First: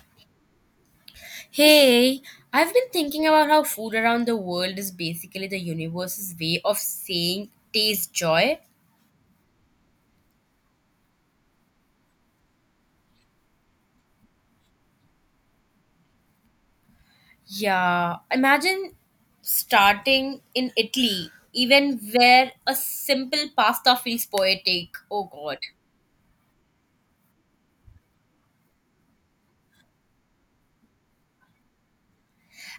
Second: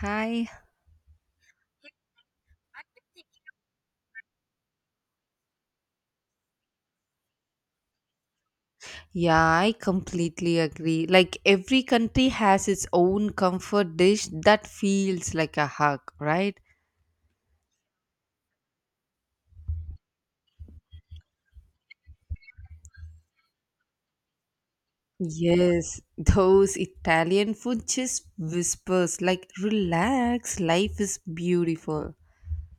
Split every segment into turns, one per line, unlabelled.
Hi.
Hey, I've been thinking about how food around the world is basically the universe's way of saying taste joy.
Yeah, I completely agree. Like every country has its own comfort dish that feels like a hug, right?
Yeah, imagine starting in Italy, even where a simple pasta feels poetic. Oh god.
Yes, those Italian food just whispers like relax, life is beautiful.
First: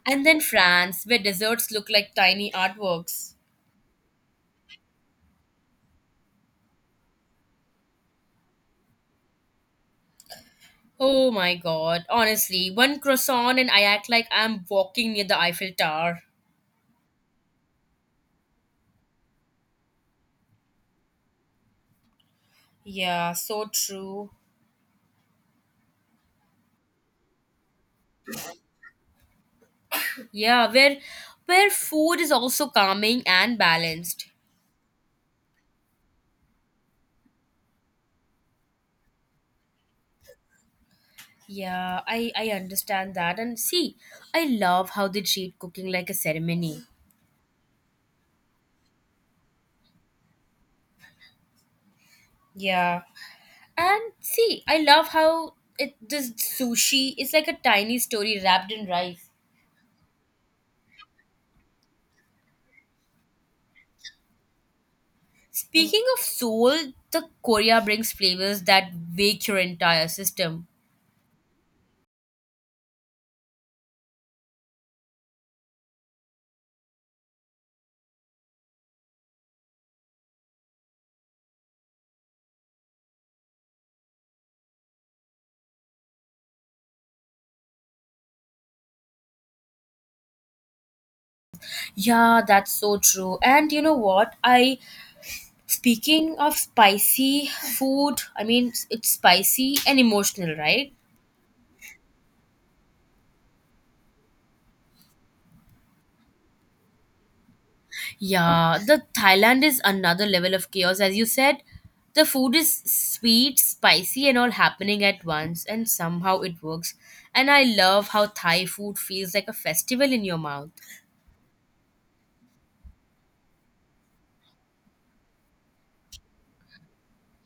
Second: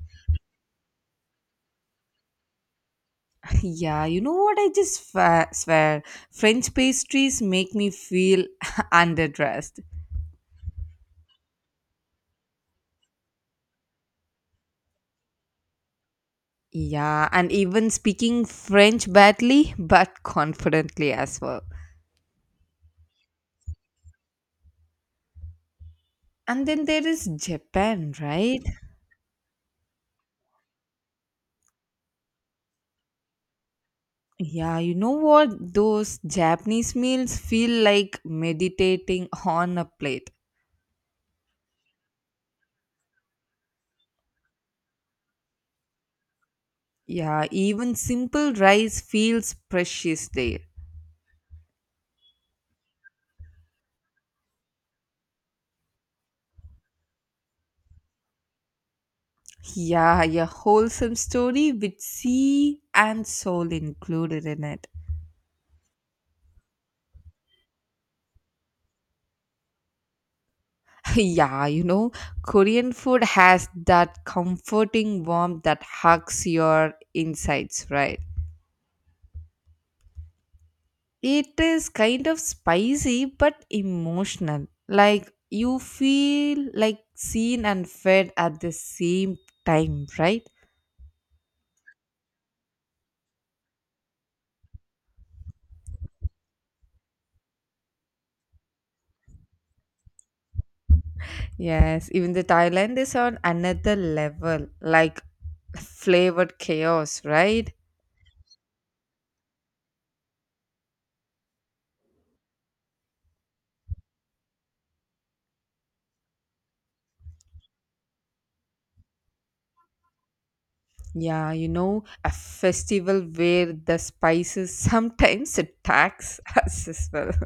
And then France, where desserts look like tiny artworks.
Yeah, you know what? I swear, French pastries make me feel underdressed.
Oh my god, honestly, one croissant and I act like I'm walking near the Eiffel Tower.
Yeah, and even speaking French badly but confidently as well.
Yeah, so true.
And then there is Japan, right?
Yeah, where food is also calming and balanced.
Yeah, you know what? Those Japanese meals feel like meditating on a plate.
Yeah, I understand that. And see, I love how they treat cooking like a ceremony.
Yeah, even simple rice feels precious there.
Yeah. And see, I love how it this sushi is like a tiny story wrapped in rice.
Yeah, a wholesome story with sea and soul included in it.
Speaking of soul, the Korea brings flavors that wake your entire system.
Yeah, you know, Korean food has that comforting warmth that hugs your insides, right? It is kind of spicy but emotional. Like you feel like seen and fed at the same time, right?
Yeah, that's so true. And you know what? I Speaking of spicy food, I mean, it's spicy and emotional, right?
Yes, even the Thailand is on another level, like flavored chaos, right?
Yeah, the Thailand is another level of chaos, as you said. The food is sweet, spicy, and all happening at once, and somehow it works. And I love how Thai food feels like a festival in your mouth.
Yeah, you know, a festival where the spices sometimes attacks us as well.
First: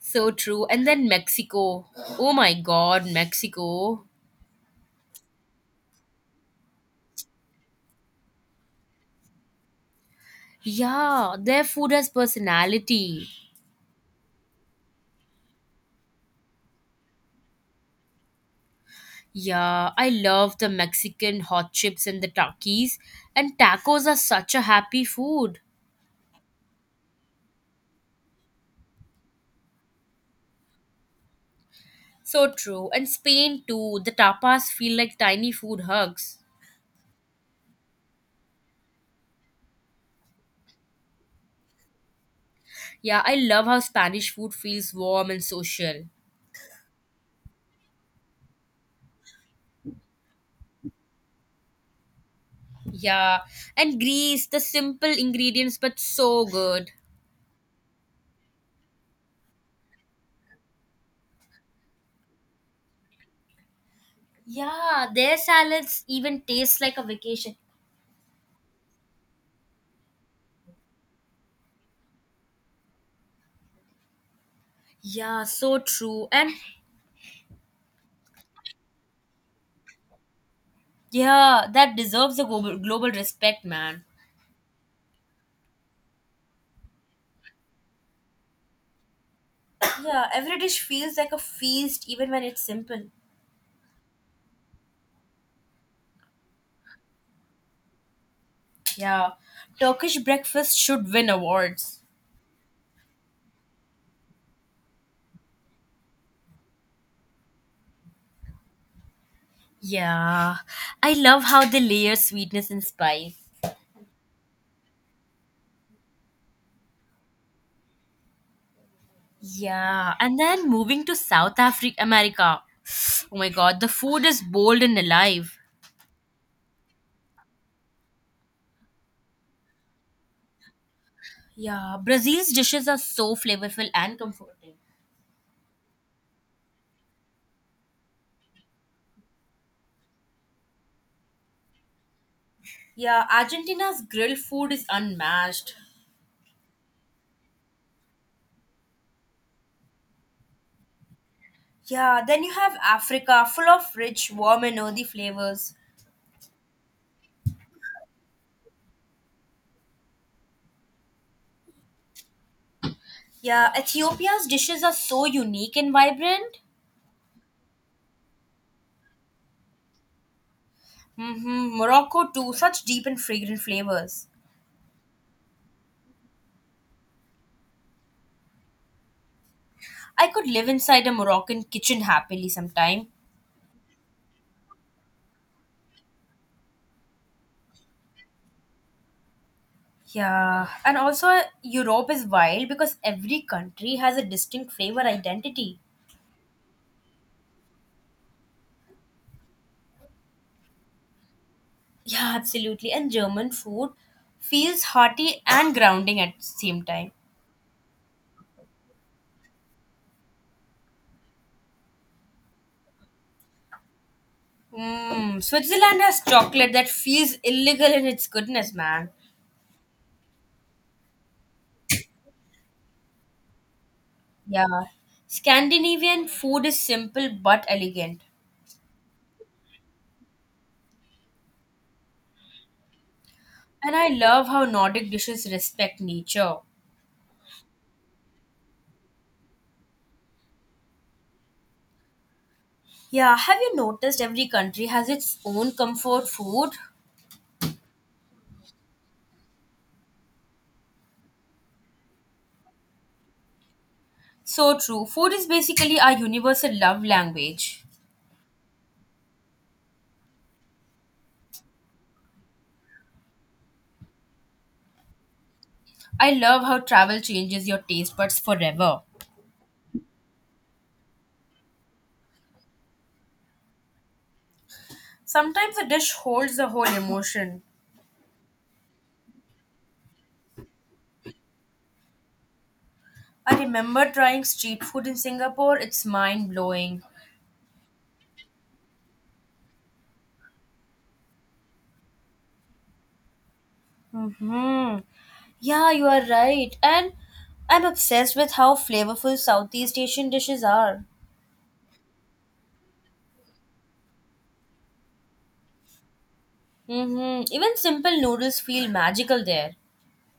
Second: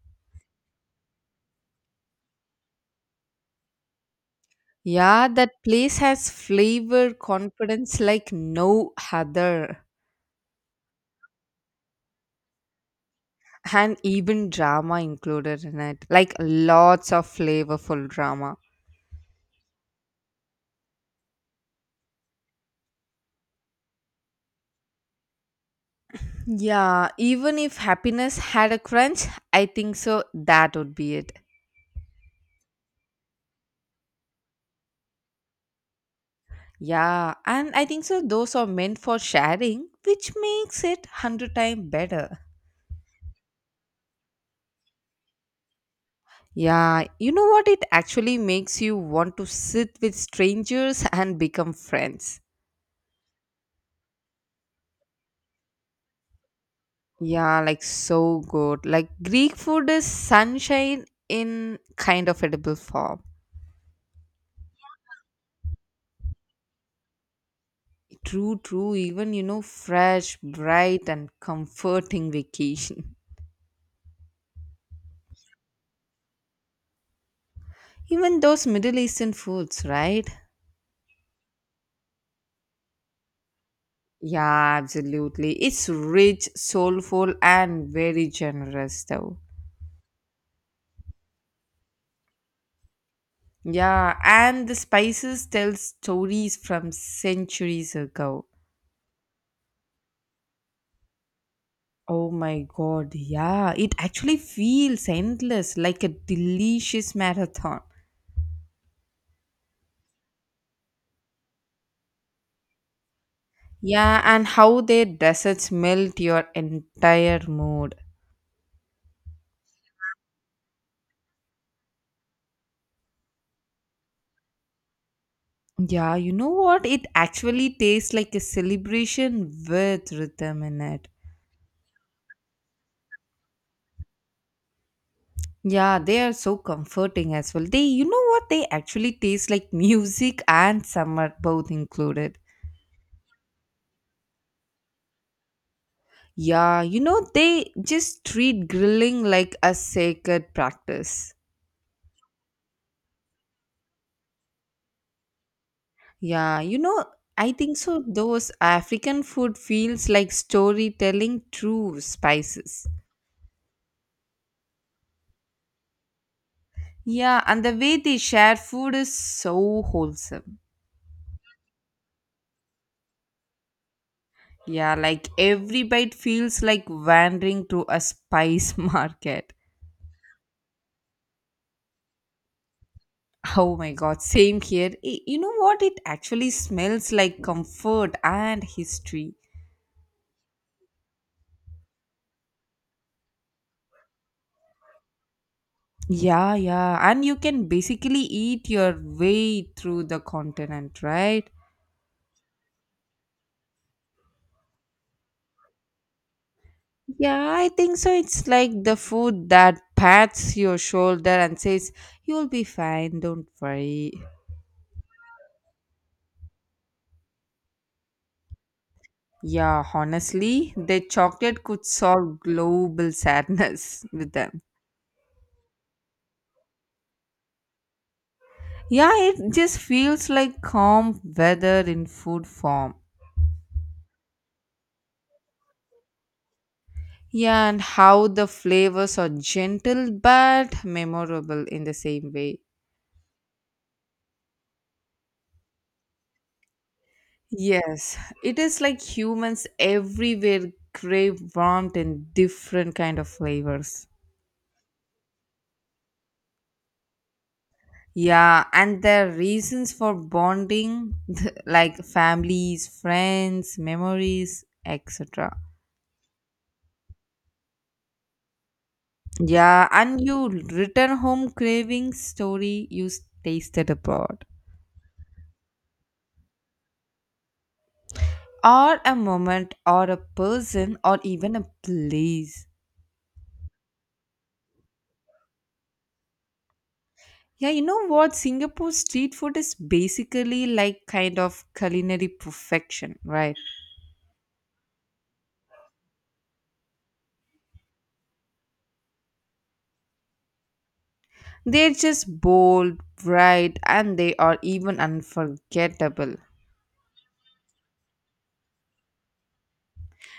So true. And then Mexico. Oh my god, Mexico.
Yeah, that place has flavor confidence like no other.
Yeah, their food has personality.
And even drama included in it, like lots of flavorful drama.
Yeah, I love the Mexican hot chips and the takis, and tacos are such a happy food.
Yeah, even if happiness had a crunch, I think so that would be it.
So true. And Spain too, the tapas feel like tiny food hugs.
Yeah, and I think so those are meant for sharing, which makes it 100 times better.
Yeah, I love how Spanish food feels warm and social.
Yeah, you know what? It actually makes you want to sit with strangers and become friends.
Yeah, and Greece, the simple ingredients but so good.
Yeah, like so good. Like Greek food is sunshine in kind of edible form.
Yeah, their salads even taste like a vacation.
True, true. Even, you know, fresh, bright, and comforting vacation.
Yeah, so true. And
Even those Middle Eastern foods, right?
yeah, that deserves a global, global respect, man.
Yeah, absolutely. It's rich, soulful, and very generous, though.
Yeah, every dish feels like a feast even when it's simple.
Yeah, and the spices tell stories from centuries ago.
Yeah, Turkish breakfast should win awards.
Oh my god, yeah. It actually feels endless, like a delicious marathon.
Yeah, I love how they layer sweetness and spice.
Yeah, and how their desserts melt your entire mood.
Yeah, and then moving to South Africa, America. Oh my god, the food is bold and alive.
Yeah, you know what? It actually tastes like a celebration with rhythm in it.
Yeah, Brazil's dishes are so flavorful and comforting.
Yeah, they are so comforting as well. They, you know what? They actually taste like music and summer both included.
Yeah, Argentina's grill food is unmatched.
Yeah, you know, they just treat grilling like a sacred practice.
Yeah, then you have Africa, full of rich, warm, and earthy flavors.
Yeah, you know, I think so. Those African food feels like storytelling through spices.
Yeah, Ethiopia's dishes are so unique and vibrant.
Yeah, and the way they share food is so wholesome.
Hmm, Morocco too, such deep and fragrant flavors.
Yeah, like every bite feels like wandering to a spice market.
I could live inside a Moroccan kitchen happily sometime.
Oh my god, same here. You know what? It actually smells like comfort and history.
Yeah, and also Europe is wild because every country has a distinct flavor identity.
Yeah, yeah, and you can basically eat your way through the continent, right?
Yeah, absolutely. And German food feels hearty and grounding at the same time.
Yeah, I think so. It's like the food that pats your shoulder and says, you'll be fine, don't worry.
Mm, Switzerland has chocolate that feels illegal in its goodness, man.
Yeah, honestly, the chocolate could solve global sadness with them.
Yeah. Scandinavian food is simple but elegant.
Yeah, it just feels like calm weather in food form.
And I love how Nordic dishes respect nature.
Yeah, and how the flavors are gentle but memorable in the same way.
Yeah, have you noticed every country has its own comfort food?
Yes, it is like humans everywhere crave warmth in different kind of flavors.
So true. Food is basically our universal love language.
Yeah, and the reasons for bonding like families, friends, memories, etc.
I love how travel changes your taste buds forever.
Yeah, and you return home craving story you tasted abroad.
Sometimes a dish holds the whole emotion.
Or a moment or a person or even a place.
I remember trying street food in Singapore, it's mind blowing.
Yeah, you know what? Singapore street food is basically like kind of culinary perfection, right?
Mm-hmm. Yeah, you are right. And I'm obsessed with how flavorful Southeast Asian dishes are.
They're just bold, bright, and they are even unforgettable.
Mm-hmm. Even simple noodles feel magical there.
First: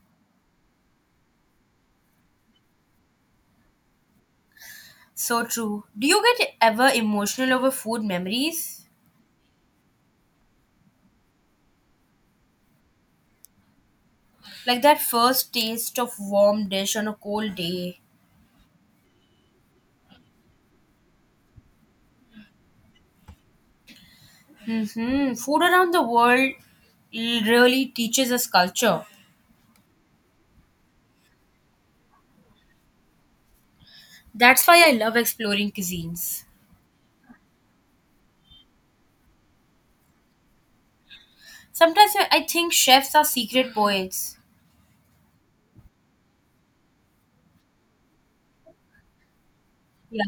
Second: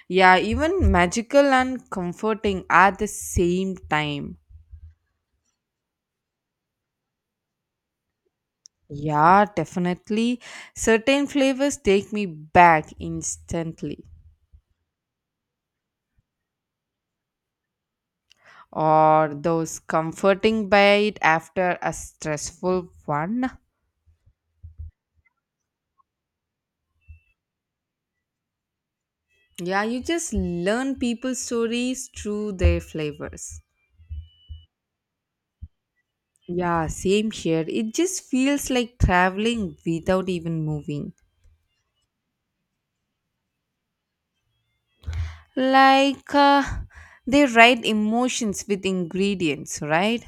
Yeah, even magical and comforting at the same time.
So true. Do you get ever emotional over food memories?
Yeah, definitely. Certain flavors take me back instantly,
Like that first taste of warm dish on a cold day.
or those comforting bite after a stressful one.
Mm-hmm. Food around the world really teaches us culture.
Yeah, you just learn people's stories through their flavors.
That's why I love exploring cuisines.
Yeah, same here. It just feels like traveling without even moving.
Sometimes I think chefs are secret poets.
Like they write emotions with ingredients,
Yeah.
right?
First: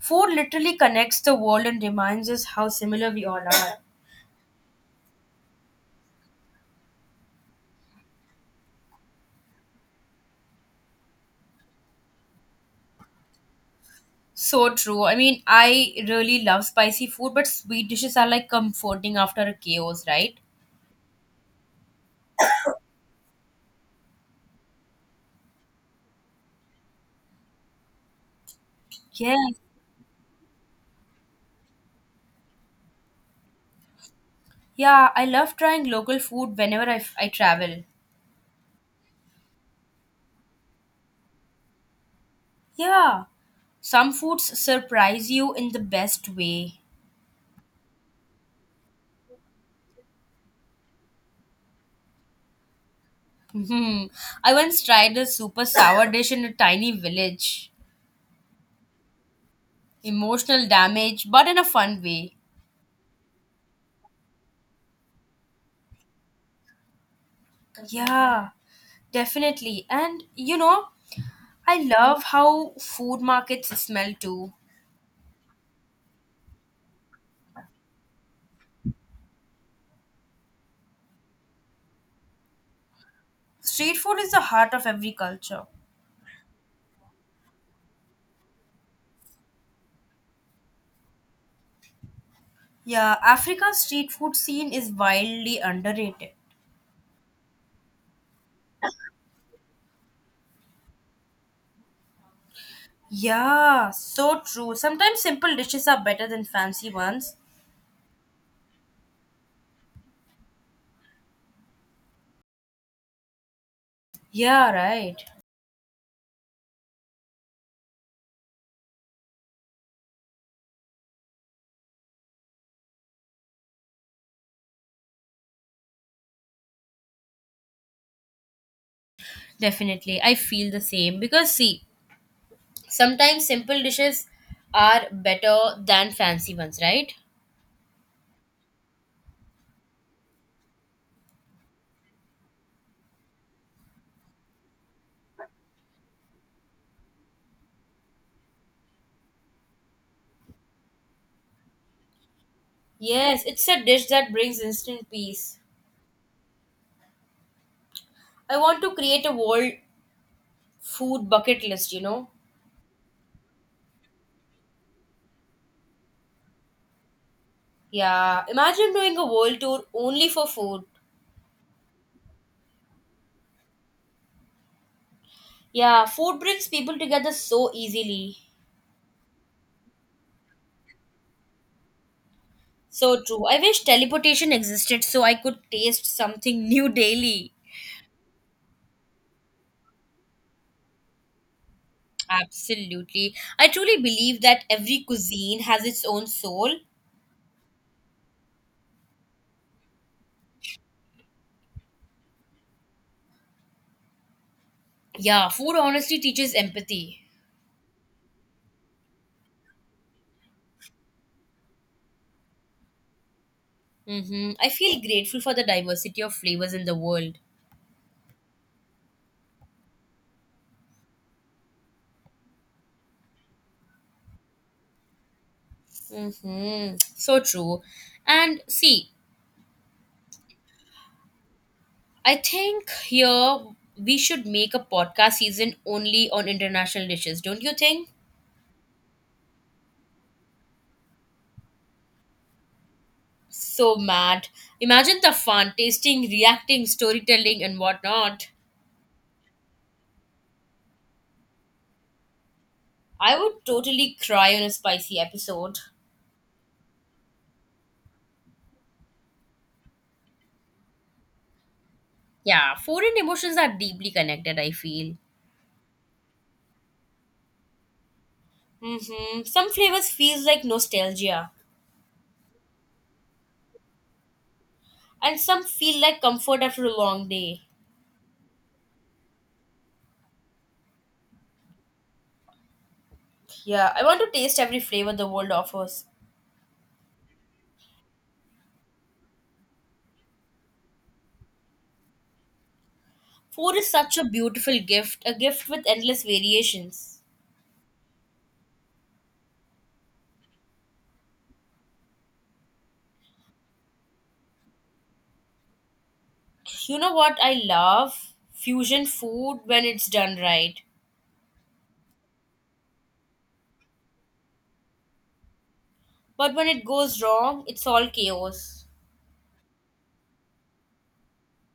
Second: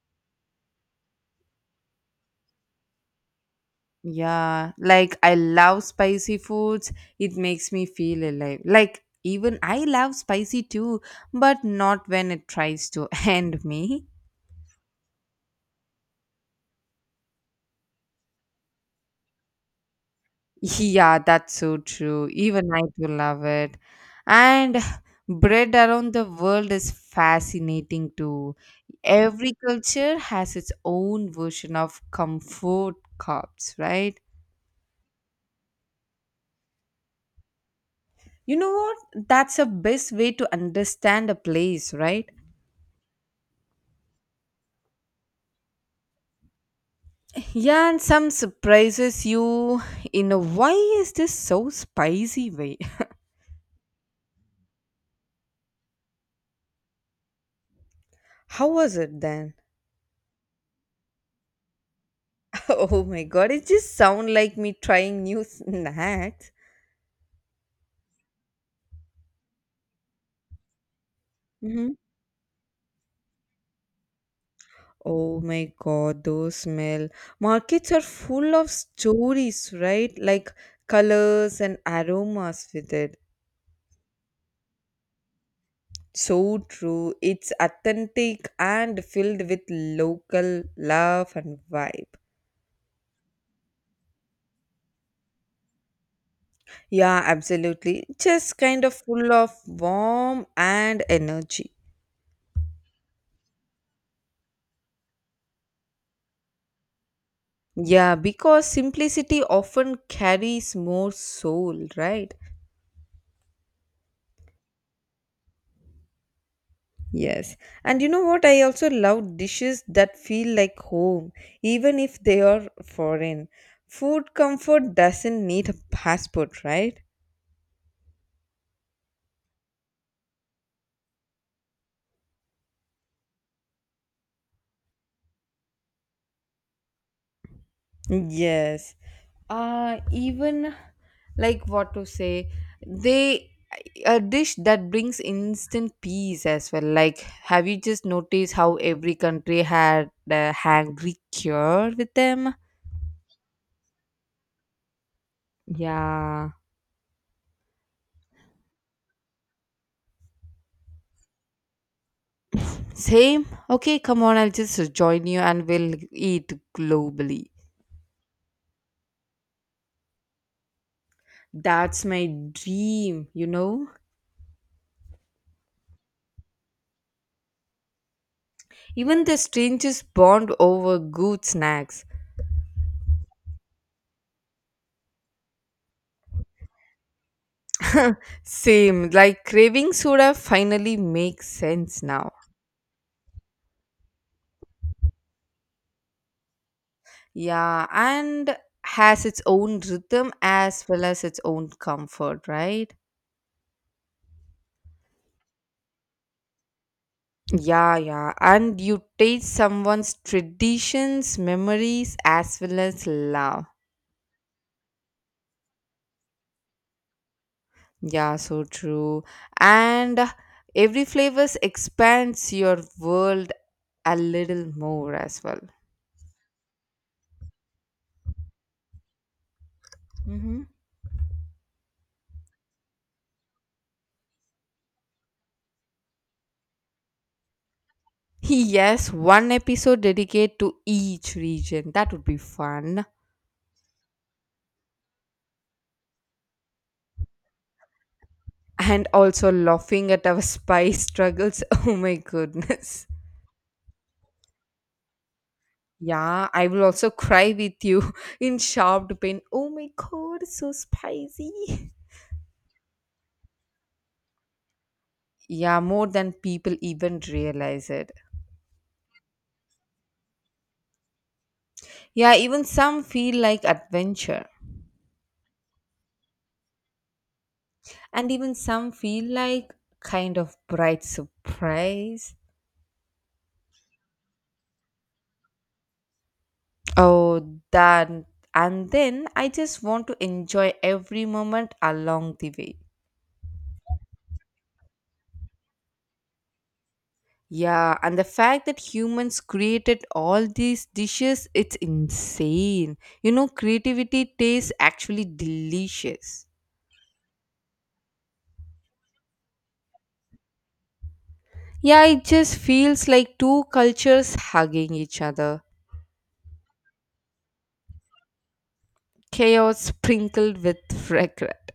Food literally connects the world and reminds us how similar we all are.
Yeah, like I love spicy foods. It makes me feel alive. Like even I love spicy too, but not when it tries to end me.
So true. I mean, I really love spicy food, but sweet dishes are like comforting after a chaos, right?
Yeah, that's so true. Even I do love it. And bread around the world is fascinating too.
Yeah.
Every culture has its own version of comfort cups, right?
Yeah, I love trying local food whenever I travel.
You know what? That's the best way to understand a place, right?
Yeah. Some foods surprise you in the best way.
Yeah, and some surprises you in a why is this so spicy way?
Hmm. I once tried a super sour dish in a tiny village.
How was it then?
Emotional damage, but in a fun way.
Oh my god, it just sound like me trying new snacks.
Yeah, definitely. And you know, I
Mm-hmm.
love how food markets smell too.
Oh my god, those smell. Markets are full of stories, right? Like colors and aromas with it.
Street food is the heart of every culture.
So true. It's authentic and filled with local love and vibe.
Yeah, Africa's street food scene is wildly underrated.
Yeah, absolutely. Just kind of full of warmth and energy.
Yeah, so true. Sometimes simple dishes are better than fancy ones.
Yeah, because simplicity often carries more soul, right?
Yeah, right.
Yes. And you know what? I also love dishes that feel like home, even if they are foreign. Food comfort doesn't need a passport, right?
Definitely. I feel the same because see, sometimes simple dishes are better than fancy ones, right?
Yes. Even, like, what to say, they, a dish that brings instant peace as well. Like, have you just noticed how every country had a hangry cure with them?
Yes, it's a dish that brings instant peace.
Yeah.
I want to create a world food bucket list, you know.
Same? Okay, come on, I'll just join you and we'll eat globally.
Yeah, imagine doing a world tour only for food.
That's my dream, you know?
Yeah, food brings people together so easily.
Even the strangest bond over good snacks.
So true. I wish teleportation existed so I could taste something new daily.
Same, like craving soda finally makes sense now.
Absolutely. I truly believe that every cuisine has its own soul.
Yeah, and has its own rhythm as well as its own comfort, right?
Yeah, food honestly teaches empathy.
Yeah, yeah. And you taste someone's traditions, memories, as well as love.
Mm-hmm. I feel grateful for the diversity of flavors in the world.
Yeah, so true. And every flavors expands your world a little more as well.
Mm-hmm. So true. And see,
hmm
I think here we should make a podcast season only on international dishes, don't you think?
Yes, one episode dedicated to each region. That would be fun.
So mad. Imagine the fun, tasting, reacting, storytelling, and whatnot.
And also laughing at our spice struggles. Oh my goodness.
I would totally cry on a spicy episode.
Yeah, I will also cry with you in sharp pain. Oh my god, it's so spicy.
Yeah, food and emotions are deeply connected, I feel.
Yeah, more than people even realize it.
Mm-hmm. Some flavors feels like nostalgia,
Yeah, even some feel like adventure.
and some feel like comfort after a long day.
And even some feel like kind of bright surprise.
Yeah, I want to taste every flavor the world offers.
Oh, that, and then I just want to enjoy every moment along the way.
Food is such a beautiful gift, a gift with endless variations.
Yeah, and the fact that humans created all these dishes, it's insane. You know, creativity tastes actually delicious.
You know what I love? Fusion food when it's done right.
Yeah, it just feels like two cultures hugging each other.
But when it goes wrong, it's all chaos.
Chaos sprinkled with regret.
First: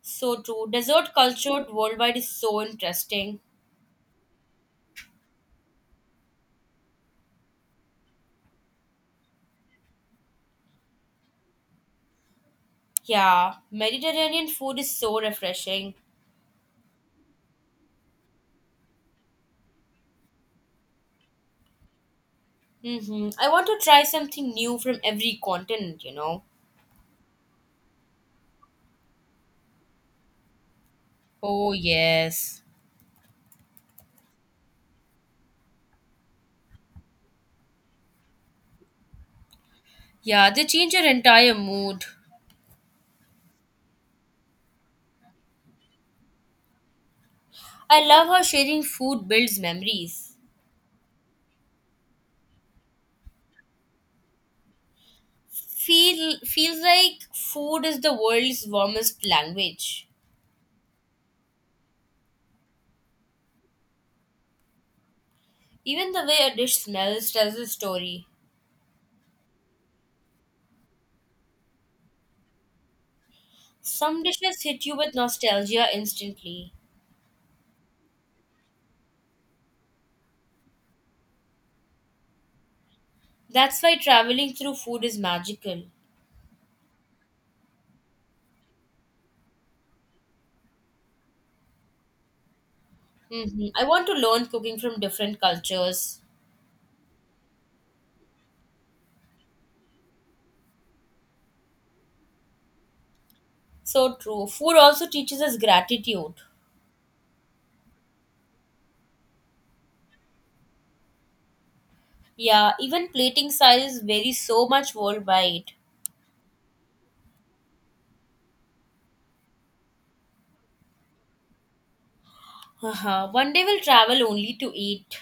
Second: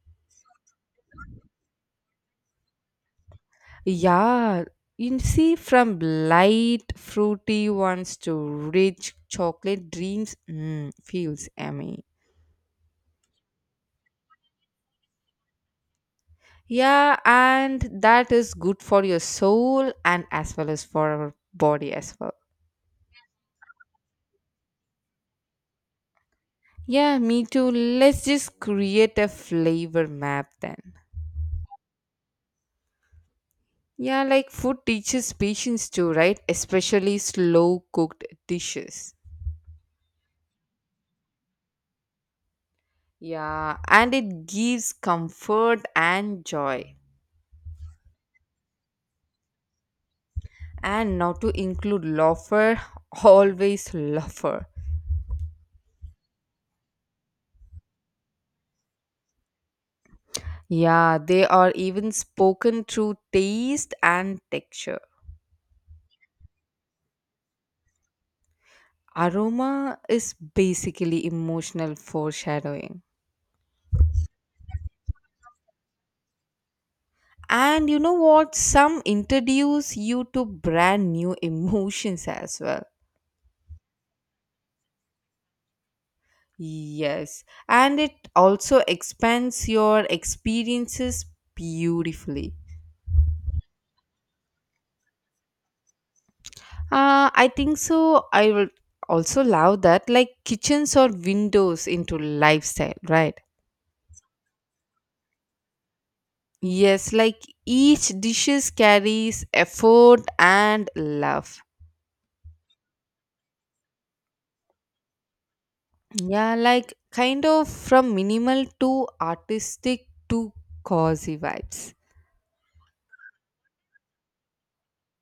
So true. Dessert culture worldwide is so interesting.
Yeah, you see, from light fruity ones to rich chocolate dreams, feels yummy.
Yeah, Mediterranean food is so refreshing.
Yeah, and that is good for your soul and as well as for our body as well.
Mm-hmm. I want to try something new from every continent, you know.
Yeah, me too. Let's just create a flavor map then.
Oh, yes.
Yeah, like food teaches patience too, right? Especially slow cooked dishes.
Yeah, they change your entire mood.
Yeah, and it gives comfort and joy.
I love how sharing food builds memories.
And now to include loafer, always loafer.
Feel feels like food is the world's warmest language.
Yeah, they are even spoken through taste and texture.
Even the way a dish smells tells a story.
Aroma is basically emotional foreshadowing.
Some dishes hit you with nostalgia instantly.
And you know what? Some introduce you to brand new emotions as well.
That's why traveling through food is magical.
Yes, and it also expands your experiences beautifully.
Hmm, I want to learn cooking from different cultures.
I think so. I would also love that, like kitchens or windows into lifestyle, right?
So true. Food also teaches us gratitude.
Yes, like each dishes carries effort and love.
Yeah, even plating styles vary so much worldwide.
Yeah, like kind of from minimal to artistic to cozy vibes.
Haha, one day we'll travel only to eat.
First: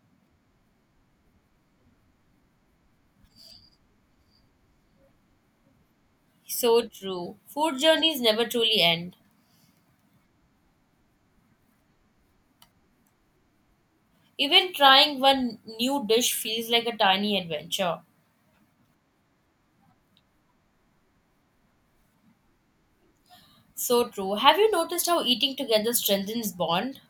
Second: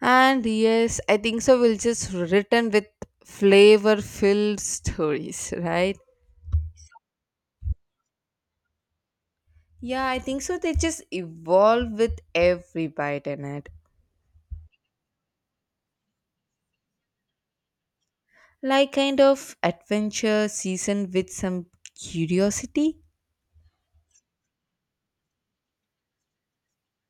And yes, I think so. We'll just written with flavor-filled stories, right?
So true. Food journeys never truly end.
Yeah, I think so. They just evolve with every bite in it.
Even trying one new dish feels like a tiny adventure.
Like kind of adventure season with some curiosity.
So true. Have you noticed how eating together strengthens bond?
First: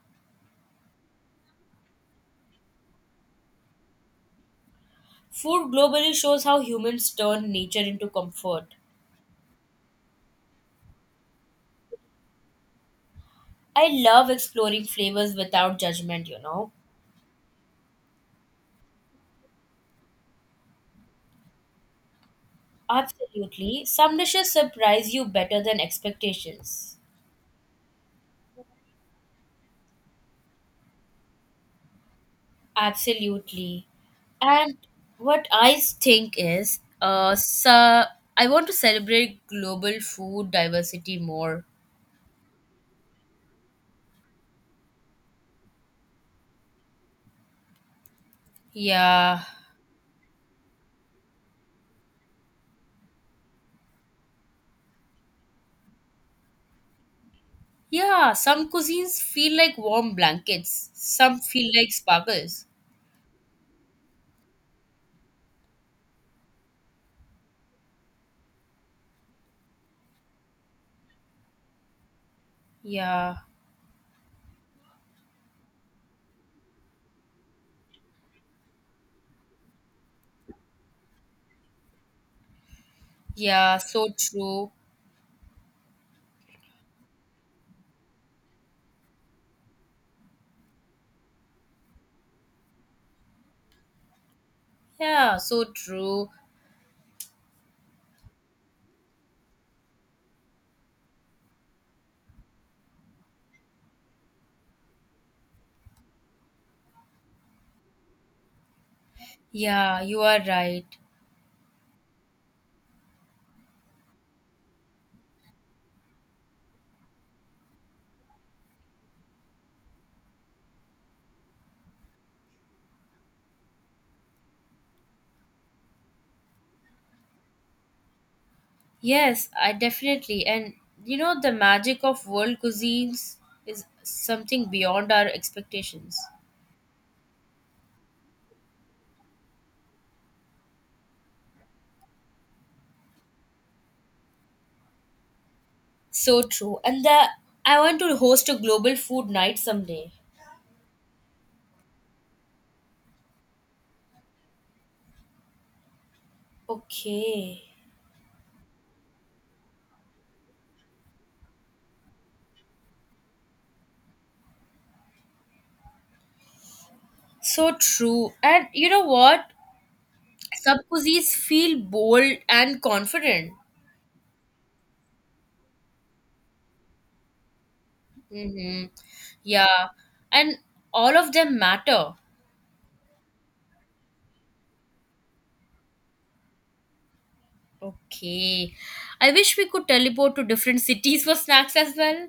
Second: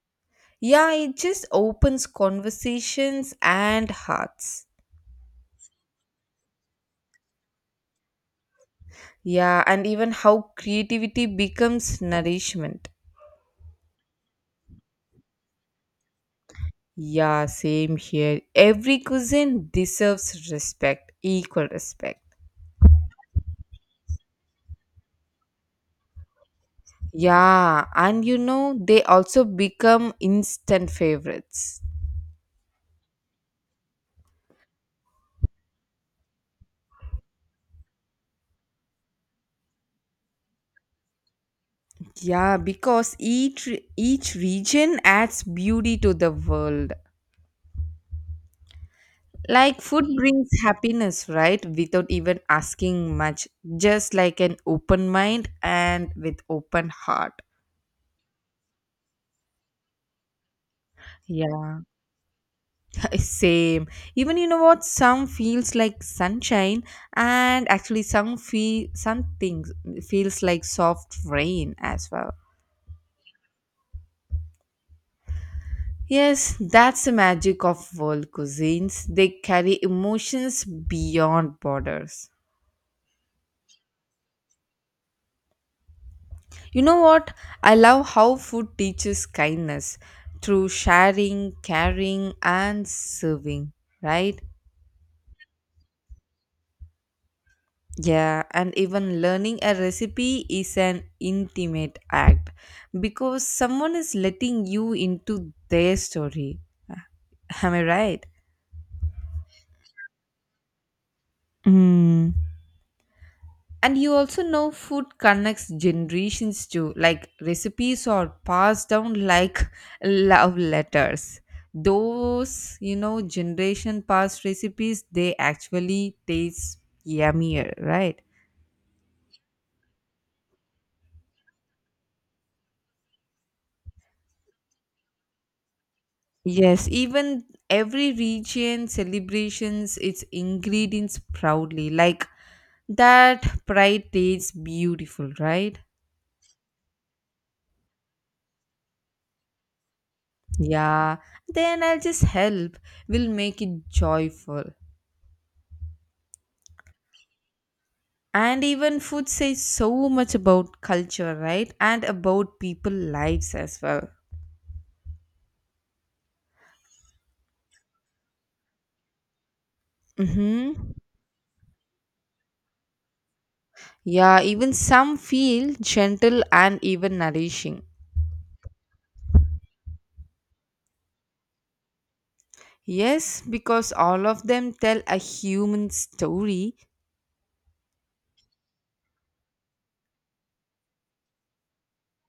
Yeah, it just opens conversations and hearts.
Food globally shows how humans turn nature into comfort.
Yeah, and even how creativity becomes nourishment.
I love exploring flavors without judgment, you know.
Yeah, same here. Every cuisine deserves respect, equal respect.
Absolutely. Some dishes surprise you better than expectations.
Yeah, and you know, they also become instant favorites.
Absolutely. And what I think is, so I want to celebrate global food diversity more.
Yeah, because each region adds beauty to the world.
Yeah.
Like food brings happiness, right? Without even asking much, just like an open mind and with open heart.
Yeah, some cuisines feel like warm blankets, some feel
Yeah.
like sparkles.
Same. Even you know what? Some feels like sunshine, and actually some feel, some things feels like soft rain as well.
Yeah,
Yes, that's the magic of world cuisines. They carry emotions beyond borders.
yeah, so true.
You know what? I love how food teaches kindness through sharing, caring, and serving, right?
Yeah, so true.
Yeah, and even learning a recipe is an intimate act because someone is letting you into their story. Am I right?
Yeah, you are right.
Mm. And you also know food connects generations too. Like recipes are passed down like love letters. Those, you know, generation past recipes, they actually taste yummier, right?
Yes, I definitely. And you know, the magic of world cuisines is something beyond our expectations.
Yes, even every region celebrations its ingredients proudly. Like that pride tastes beautiful, right?
So true. And the I want to host a global food night someday.
Yeah, then I'll just help, we will make it joyful.
Okay.
And even food says so much about culture, right? And about people lives as well.
So true. And you know what? Sub
Mm-hmm.
cuisines feel bold and confident.
Yeah, even some feel gentle and even nourishing.
Mm-hmm. Yeah, and all of them matter.
Yes, because all of them tell a human story.
Okay. I wish we could teleport to different cities for snacks as well.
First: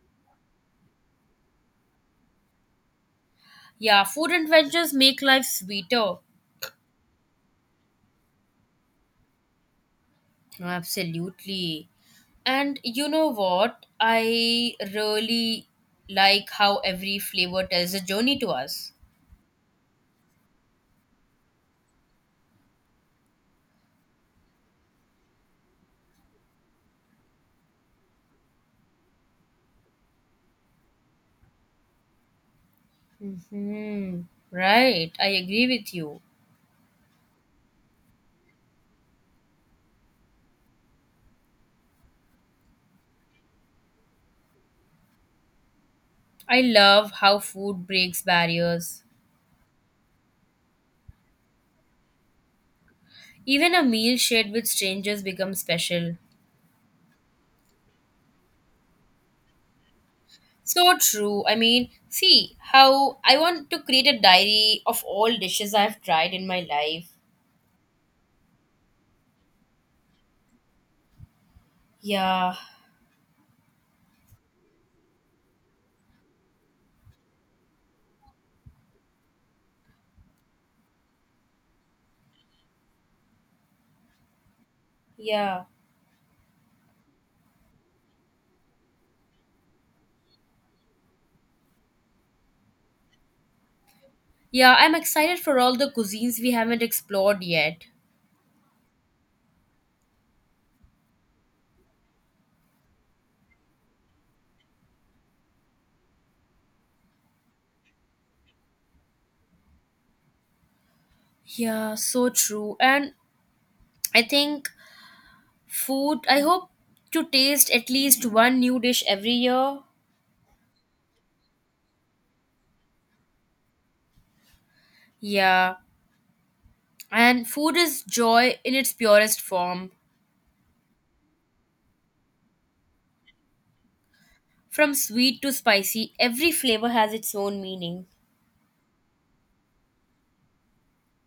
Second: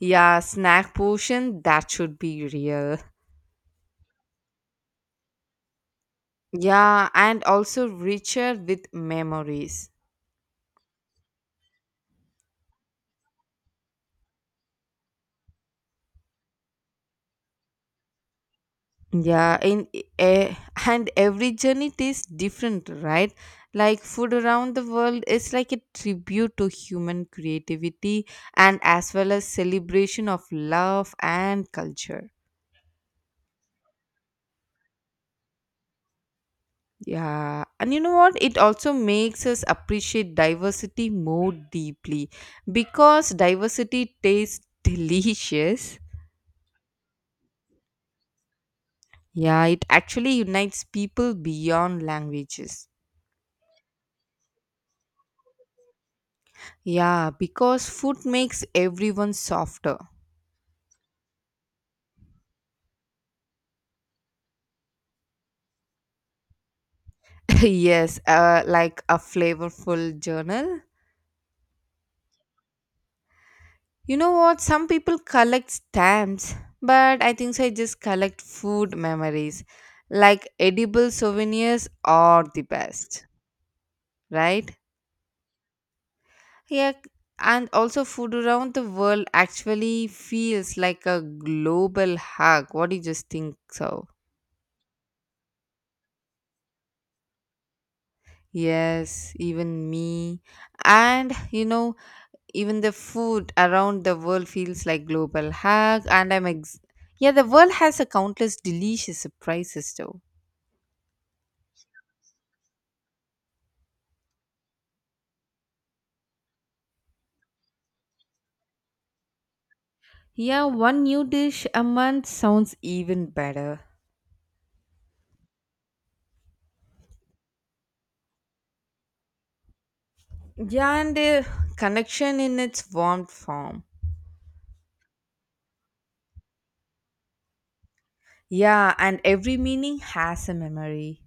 Yeah, snack portion, that should be real.
Yeah, food adventures make life sweeter.
Yeah, and also richer with memories.
No, absolutely. And you know what? I really like how every flavor tells a journey to us.
Yeah, in eh, and every journey tastes different, right? Like food around the world is like a tribute to human creativity and as well as celebration of love and culture.
Mm-hmm. Right, I agree with you.
Yeah, and you know what? It also makes us appreciate diversity more deeply, because diversity tastes delicious.
I love how food breaks barriers.
Yeah, it actually unites people beyond languages.
Even a meal shared with strangers becomes special.
Yeah, because food makes everyone softer.
So true. I mean, see how I want to create a diary of all dishes I've tried in my life.
Yes, like a flavorful journal.
Yeah,
You know what? Some people collect stamps, but I think so, I just collect food memories. Like edible souvenirs are the best, right?
yeah.
Yeah, and also food around the world actually feels like a global hug. What do you just think so?
Yeah, I'm excited for all the cuisines we haven't explored yet.
Yes, even me. And you know even the food around the world feels like global hack and yeah, the world has a countless delicious surprises too.
Yeah, so true. And I think food, I hope to taste at least one new dish every year.
Yeah, one new dish a month sounds even better.
Yeah, and food is joy in its purest form.
Yeah, and the connection in its warm form.
From sweet to spicy, every flavor has its own meaning.
Yeah, and every meaning has a memory.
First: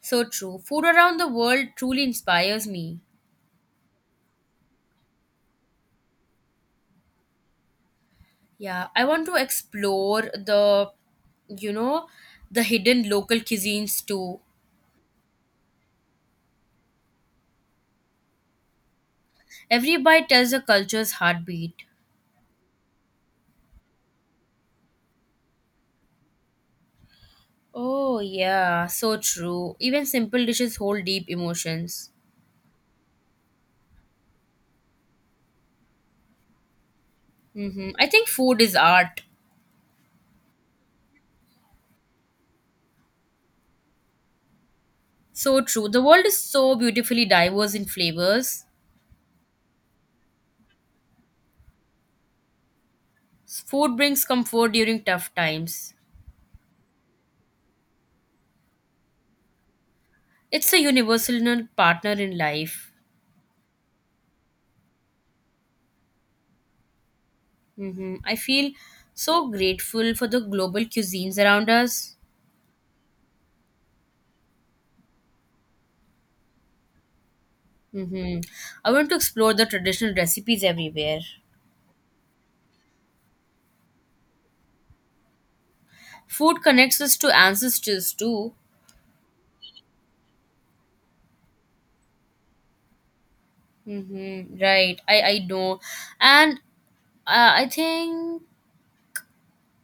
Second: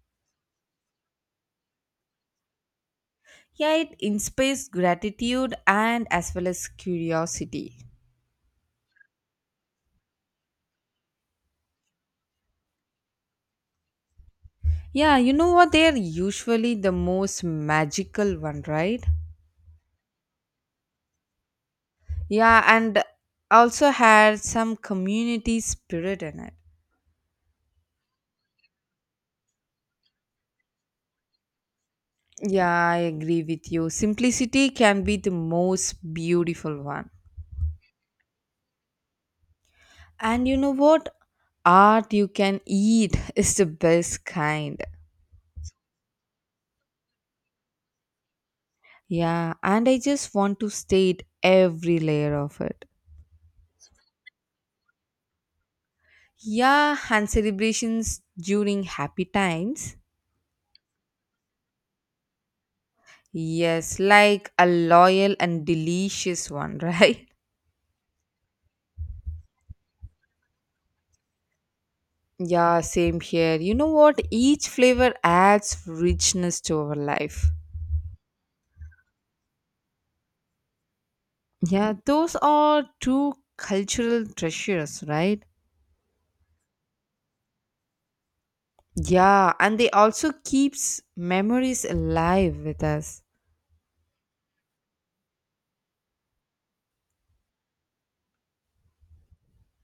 So true. Food around the world truly inspires me.
Yeah, it inspires gratitude and as well as curiosity.
Yeah, I want to explore the, you know, the hidden local cuisines too.
Yeah, you know what, they're usually the most magical one, right?
Every bite tells a culture's heartbeat.
Yeah, and also had some community spirit in it.
Oh, yeah, so true. Even simple dishes hold deep emotions.
Yeah, I agree with you. Simplicity can be the most beautiful one.
Mm-hmm. I think food is art.
And you know what? Art you can eat is the best kind.
So true. The world is so beautifully diverse in flavors.
Yeah, and I just want to state every layer of it.
Food brings comfort during tough times.
Yeah, and celebrations during happy times.
It's a universal partner in life.
Yes, like a loyal and delicious one, right?
Mm-hmm. I feel so grateful for the global cuisines around us.
Yeah, same here. You know what? Each flavor adds richness to our life.
Mm-hmm. I want to explore the traditional recipes everywhere.
Yeah, those are two cultural treasures, right?
Food connects us to ancestors too.
Yeah, and they also keeps memories alive with us.
Mm-hmm. Right, I know. And I think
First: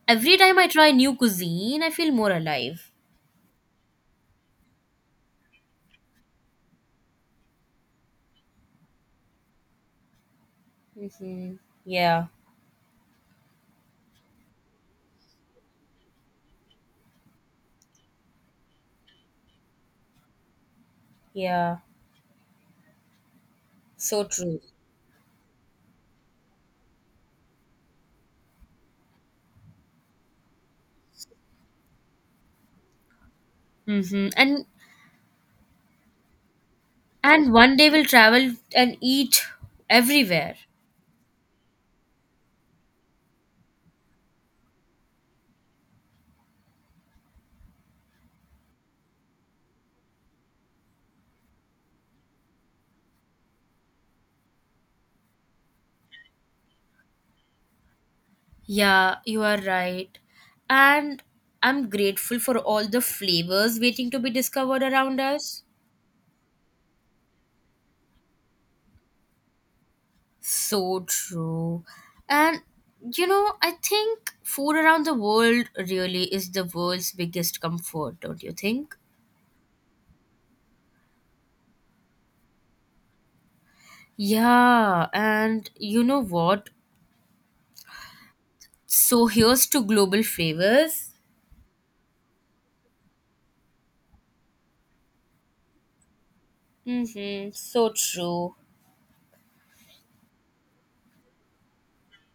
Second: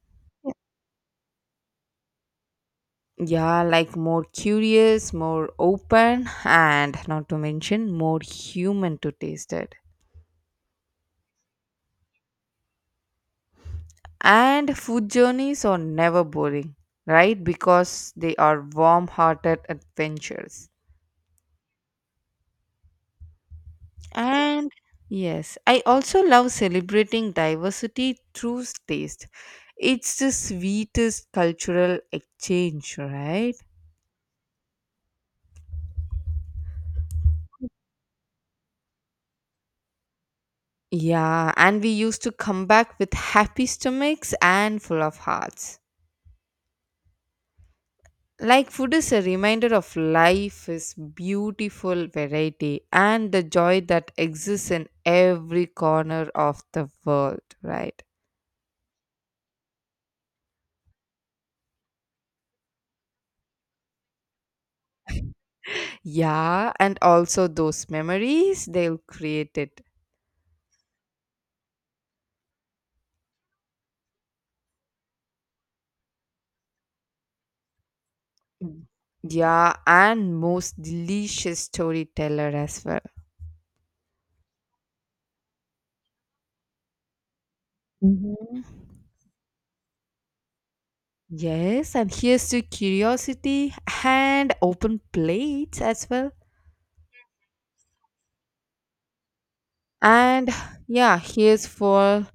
every time I try new cuisine, I feel more alive.
Yeah, like more curious, more open, and not to mention more human to taste it.
Mm-hmm. Yeah,
And food journeys are never boring, right? Because they are warm-hearted adventures.
yeah, so true.
And yes, I also love celebrating diversity through taste. It's the sweetest cultural exchange, right?
Mm-hmm. And one day we'll travel and eat everywhere.
Yeah, and we used to come back with happy stomachs and full of hearts. Like food is a reminder of life is beautiful variety and the joy that exists in every corner of the world, right?
Yeah, you are right. And I'm grateful for all the flavors waiting to be discovered around us.
Yeah, and also those memories they'll create it.
So true. And you know, I think food around the world really is the world's biggest comfort, don't you
Mm,
think?
yeah, and most delicious storyteller as well.
Yeah, and you know what?
Hmm.
So here's to global flavors.
Yes, and here's to curiosity and open plates as well.
Mm-hmm. So true.
And yeah, here's for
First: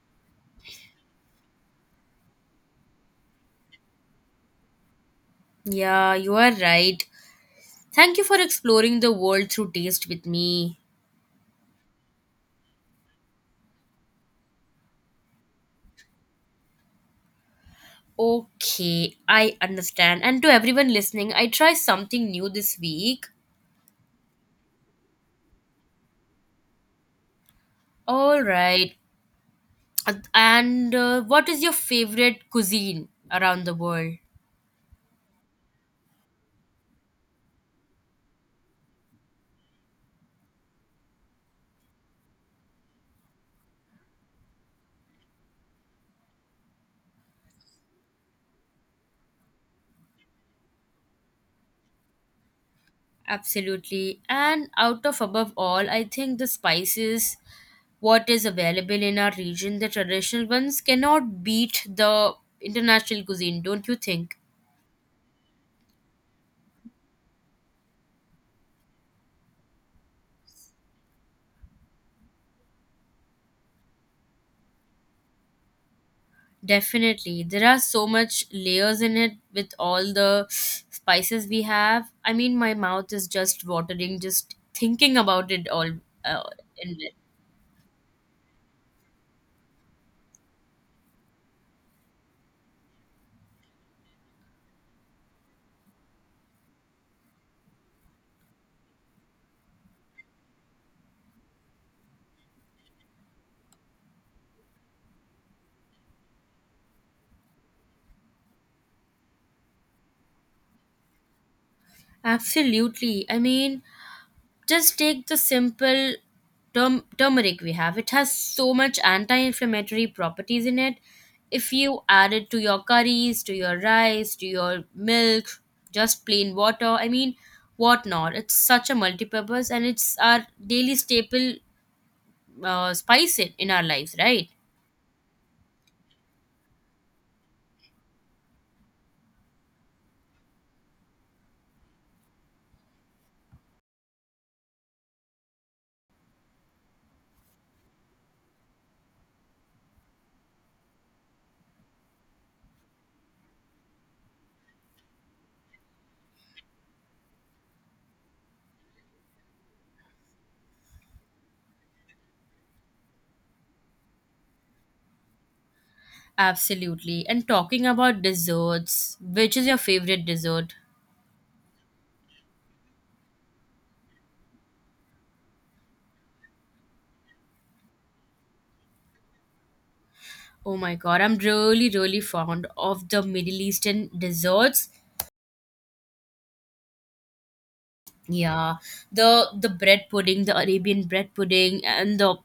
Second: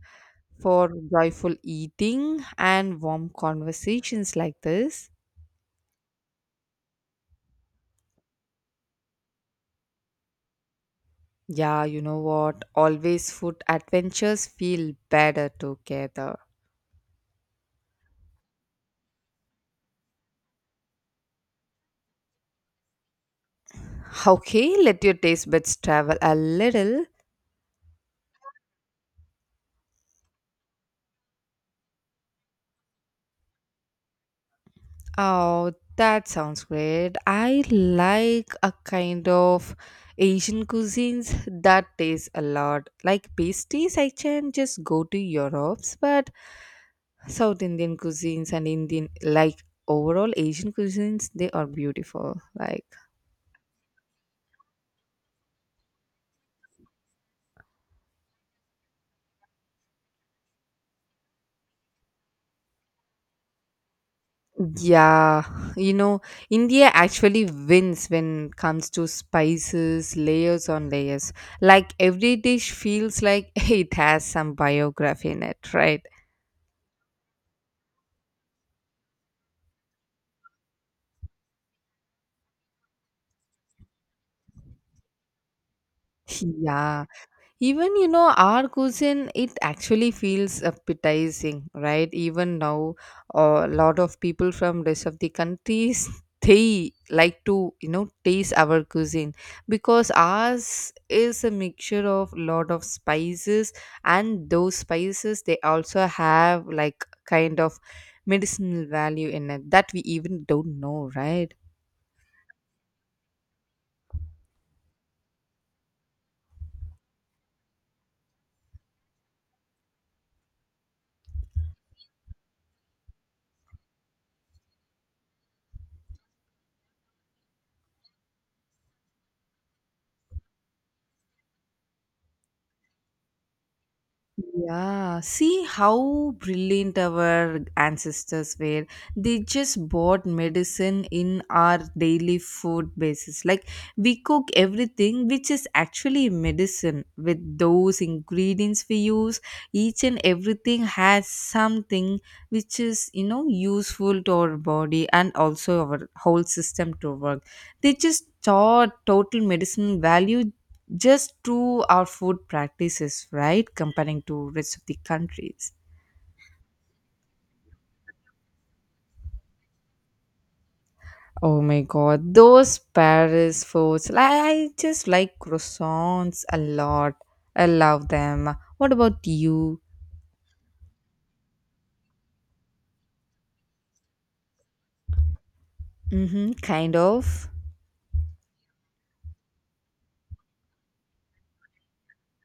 for joyful eating and warm conversations like this.
Yeah, you are right. Thank you for exploring the world through taste with me.
Yeah, you know what? Always food adventures feel better together.
Okay, I understand. And to everyone listening, I try something new this week.
Okay, let your taste buds travel a little.
All right. And what is your favorite cuisine around the world?
Oh, that sounds great. I like a kind of Asian cuisines that taste a lot. Like pasties, I can just go to Europe's, but South Indian cuisines and Indian, like overall Asian cuisines, they are beautiful. Like,
Absolutely. And out of above all, I think the spices, what is available in our region, the traditional ones cannot beat the international cuisine, don't you think?
yeah, you know, India actually wins when it comes to spices, layers on layers. Like, every dish feels like it has some biography in it, right?
Definitely. There are so much layers in it with all the spices we have. I mean, my mouth is just watering just thinking about it all uh, in
Yeah,
it.
even you know, our cuisine, it actually feels appetizing, right? Even now, a lot of people from rest of the countries they like to you know taste our cuisine because ours is a mixture of lot of spices, and those spices they also have like kind of medicinal value in it that we even don't know, right?
Absolutely. I mean, just take the simple turmeric we have. It has so much anti-inflammatory properties in it. If you add it to your curries, to your rice, to your milk, just plain water, I mean, what not? It's such a multi-purpose and it's our daily staple spice it in our lives, right?
Yeah, see how brilliant our ancestors were. They just bought medicine in our daily food basis. Like we cook everything which is actually medicine with those ingredients we use. Each and everything has something which is, you know, useful to our body and also our whole system to work. They just taught total medicine value just to our food practices, right? Comparing to rest of the countries.
Absolutely. And talking about desserts, which is your favorite dessert?
Oh my god, those Paris foods. Like, I just like croissants a lot. I love them. What about you?
Oh my god, I'm really really fond of the Middle Eastern desserts.
Mm-hmm, kind of.
Yeah, the bread pudding, the Arabian bread pudding, and the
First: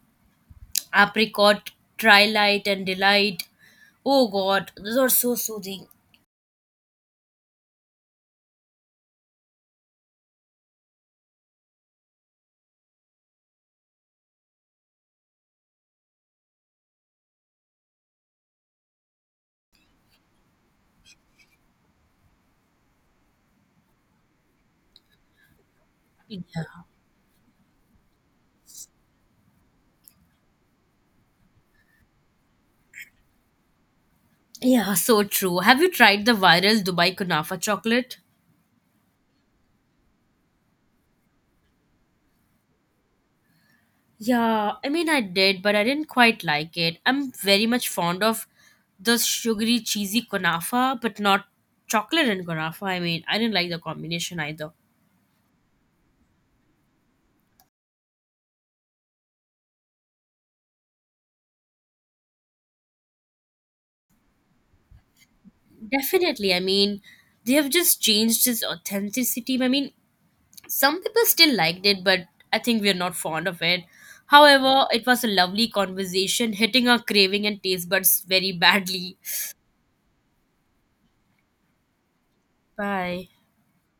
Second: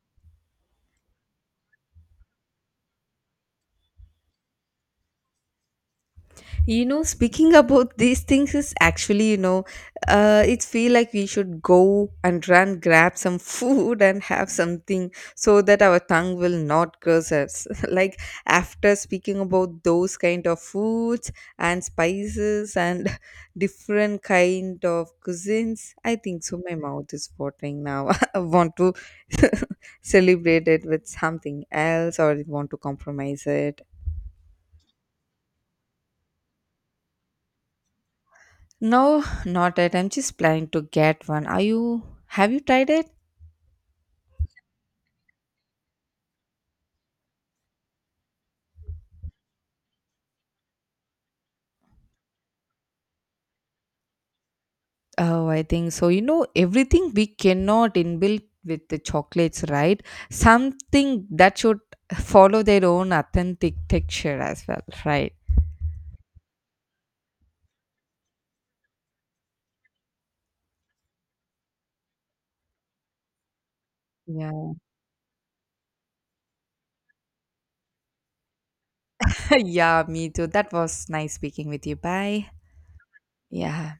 apricot trilight and delight. Oh god, those are so soothing.
You know, speaking about these things is actually, you know, it feel like we should go and run, grab some food and have something so that our tongue will not curse us. Like after speaking about those kind of foods and spices and different kind of cuisines, I
Yeah.
think so. My mouth is watering now. I want to celebrate it with something else, or I want to compromise it.
Yeah, so true. Have you tried the viral Dubai Kunafa chocolate?
No, not yet. I'm just planning to get one. Are you? Have you tried it?
Yeah, I mean, I did, but I didn't quite like it. I'm very much fond of the sugary, cheesy kunafa, but not chocolate and kunafa. I mean, I didn't like the combination either.
Oh, I think so. You know, everything we cannot inbuilt with the chocolates, right? Something that should follow their own authentic texture as well, right?
Definitely, I mean, they have just changed its authenticity. I mean, some people still liked it, but I think we're not fond of it.
Yeah.
However, it was a lovely conversation, hitting our craving and taste buds very badly.
Yeah, me too. That was nice speaking with you. Bye.
Bye.
Yeah.